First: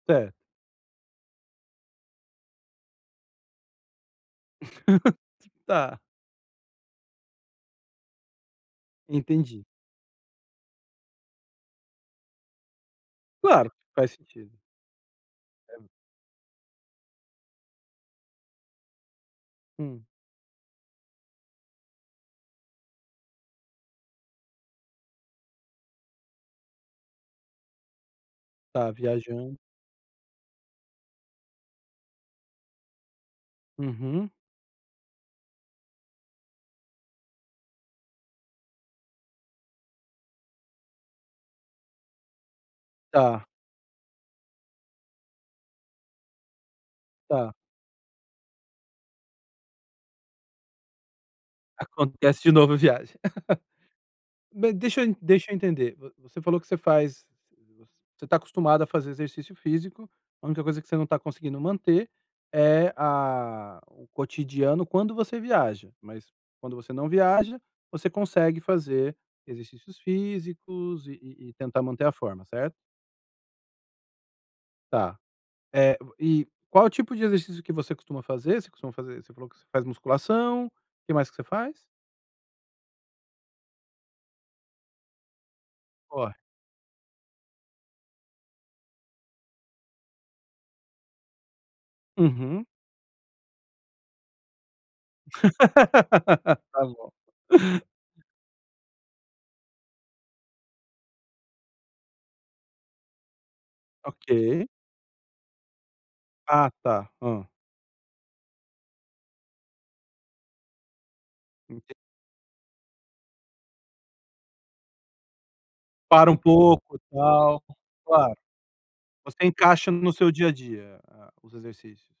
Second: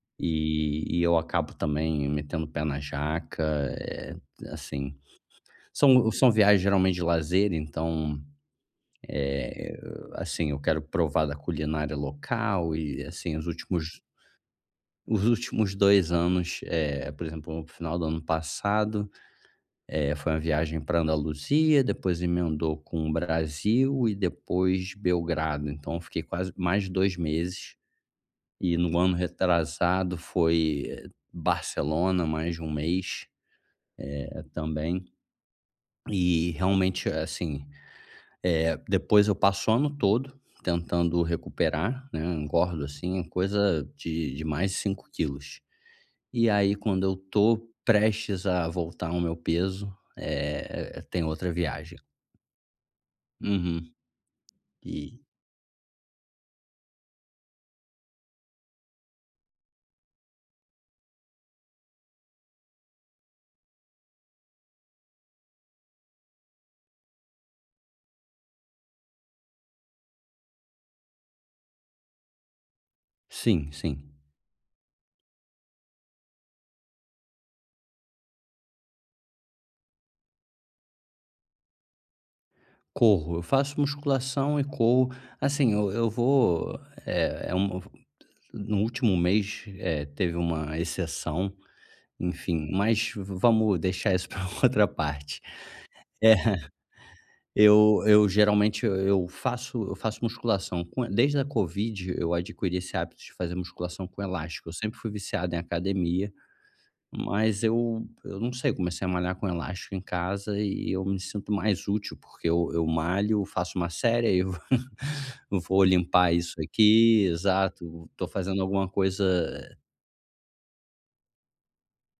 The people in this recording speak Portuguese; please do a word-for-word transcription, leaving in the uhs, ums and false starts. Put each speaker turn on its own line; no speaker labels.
Cer
E e eu acabo também metendo o pé na jaca, eh, t assim.
Tá.
São são viagens geralmente de lazer, então,
Entendi.
eh eh eh, assim, eu quero provar da culinária local, e assim, os
Claro,
últimos
faz sentido.
os últimos dois anos, eh, por exemplo, o final do ano passado,
Hum.
eh, foi uma viagem pra Andaluzia, depois emendou com o Brasil, e depois Belgrado, então eu fiquei quase mais de dois meses. E
Tá
no ano
viajando.
retrasado, foi, eh, Barcelona, mais de um mês,
Uhum.
eh, também. E, realmente, a assim, eh, depois eu passo o ano todo tentando recuperar, né. Engordo assim,
Tá.
coisa de de mais de cinco quilos. E aí quando eu
Tá.
tô prestes a voltar ao meu peso, eh eh, tem outra viagem.
Acontece de novo a viagem.
Uhum.
Ma deixa eu
E
deixa eu entender, vo você falou que você faz você você tá acostumado a fazer exercício físico, a única coisa que você não tá conseguindo manter é a o cotidiano, quando você viaja, mas quando você não viaja, você consegue fazer exercícios físicos, e e e tentar manter a forma, certo?
Sim, sim.
Tá. Eh, o e qual o tipo de exercício que você costuma fazer? Você costuma fazer você falou que você faz musculação. O que mais que você faz?
Corro. Eu faço musculação e corro. Assim, eu eu
Corre.
vou, eh eh, um v no último mês, eh, teve uma exceção,
Uhum.
enfim, mas vamos deixar isso pra outra parte.
Tá bom.
É. Eu eu geralmente, e eu faço eu faço musculação com desde a Covid, eu adquiri esse hábito de fazer musculação com
Ok.
elástico, eu sempre fui viciado em academia,
Ah, tá. Hã.
mas eu eu não sei, comecei a malhar com elástico em casa, e eu me sinto mais
Enten
útil, porque eu eu malho, faço uma série, aí eu vo vou
Para
limpar
um
isso
pouco,
aqui
tal.
exato, tô
Claro.
fazendo alguma coisa,
Você
eh
encaixa no seu dia a dia a os exercícios.